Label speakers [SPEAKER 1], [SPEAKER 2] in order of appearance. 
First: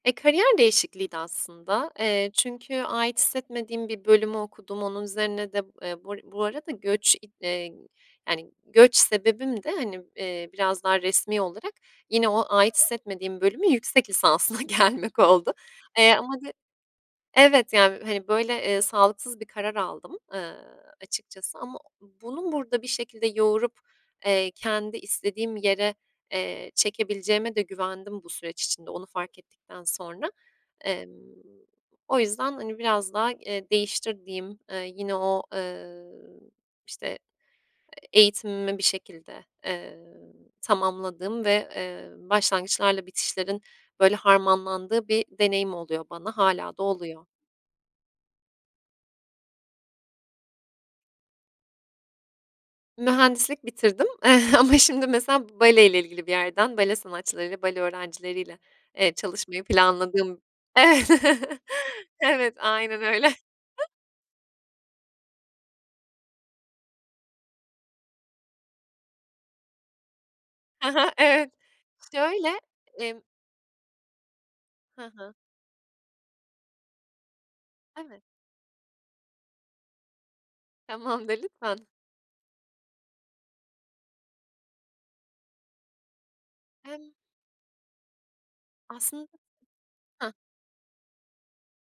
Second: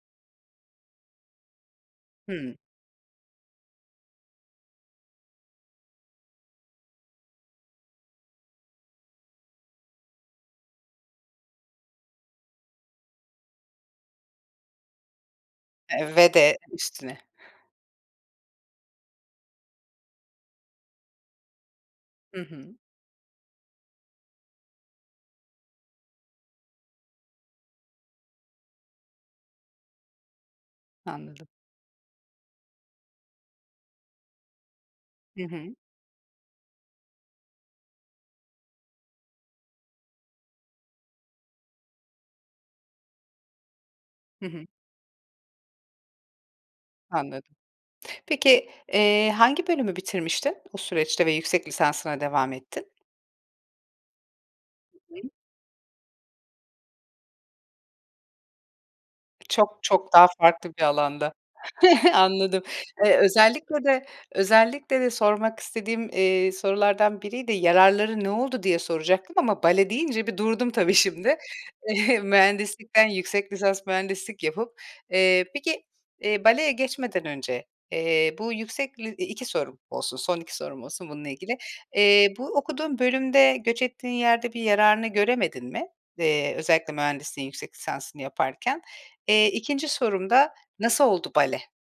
[SPEAKER 1] E, kariyer değişikliğiydi aslında, eee,
[SPEAKER 2] Hımm.
[SPEAKER 1] çünkü ait hissetmediğim bir bölümü okudum. Onun üzerine de, eee, bur bu arada göç, i eee, yani, göç sebebim de hani, eee, biraz daha resmî olarak yine o ait hissetmediğim bölümün yüksek lisansına gelmek oldu. Eee,
[SPEAKER 2] Eee, ve
[SPEAKER 1] ama de
[SPEAKER 2] de üstüne.
[SPEAKER 1] Evet, yani, hani, böyle, eee, sağlıksız bir karar aldım, eee, açıkçası ama o
[SPEAKER 2] Hı
[SPEAKER 1] bunu
[SPEAKER 2] hı.
[SPEAKER 1] burada bir şekilde yoğurup, eee, kendi istediğim yere, eee, çekebileceğime de güvendim bu süreç içinde, onu fark ettikten sonra. Emm,
[SPEAKER 2] Anladım.
[SPEAKER 1] o yüzden, hani, biraz daha, eee, değiştirdiğim, eee, yine o,
[SPEAKER 2] Hı hı.
[SPEAKER 1] eee, işte, eğitimimi bir şekilde, eee, tamamladığım ve, eee, başlangıçlarla bitişlerin, böyle,
[SPEAKER 2] Hı hı.
[SPEAKER 1] harmanlandığı bir deneyim oluyor bana, hâlâ da oluyor.
[SPEAKER 2] Anladım. Peki, eee, hangi bölümü bitirmiştin bu süreçte ve yüksek lisansına devam ettin?
[SPEAKER 1] Mühendislik bitirdim ama
[SPEAKER 2] Hı
[SPEAKER 1] şimdi
[SPEAKER 2] hı.
[SPEAKER 1] mesela bale ile ilgili bir yerden, bale sanatçılarıyla, bale öğrencileriyle evet, çalışmayı
[SPEAKER 2] Çok, çok daha
[SPEAKER 1] planladığım.
[SPEAKER 2] farklı bir alanda.
[SPEAKER 1] Evet,
[SPEAKER 2] Anladım.
[SPEAKER 1] aynen
[SPEAKER 2] Eee,
[SPEAKER 1] öyle.
[SPEAKER 2] özellikle de özellikle de sormak istediğim, eee, sorulardan biriydi, "Yararları ne oldu?" diye soracaktım ama bale deyince bir durdum
[SPEAKER 1] He
[SPEAKER 2] tabii
[SPEAKER 1] he,
[SPEAKER 2] şimdi,
[SPEAKER 1] evet. Şöyle,
[SPEAKER 2] mühendislikten
[SPEAKER 1] emm
[SPEAKER 2] yüksek lisans mühendislik yapıp.
[SPEAKER 1] Hı hı.
[SPEAKER 2] Eee, peki, eee, baleye geçmeden önce,
[SPEAKER 1] Evet.
[SPEAKER 2] eee, bu yüksek li 2 sorum olsun, son 2 sorum olsun bununla
[SPEAKER 1] Tamamdır,
[SPEAKER 2] ilgili.
[SPEAKER 1] lütfen.
[SPEAKER 2] Eee, bu okuduğun bölümde göç ettiğin yerde bir yararını göremedin mi? Eee, özellikle
[SPEAKER 1] Hem
[SPEAKER 2] mühendisliğin yüksek lisansını yaparken.
[SPEAKER 1] Aslında
[SPEAKER 2] Eee, 2'nci sorum
[SPEAKER 1] Heh.
[SPEAKER 2] da nasıl oldu bale?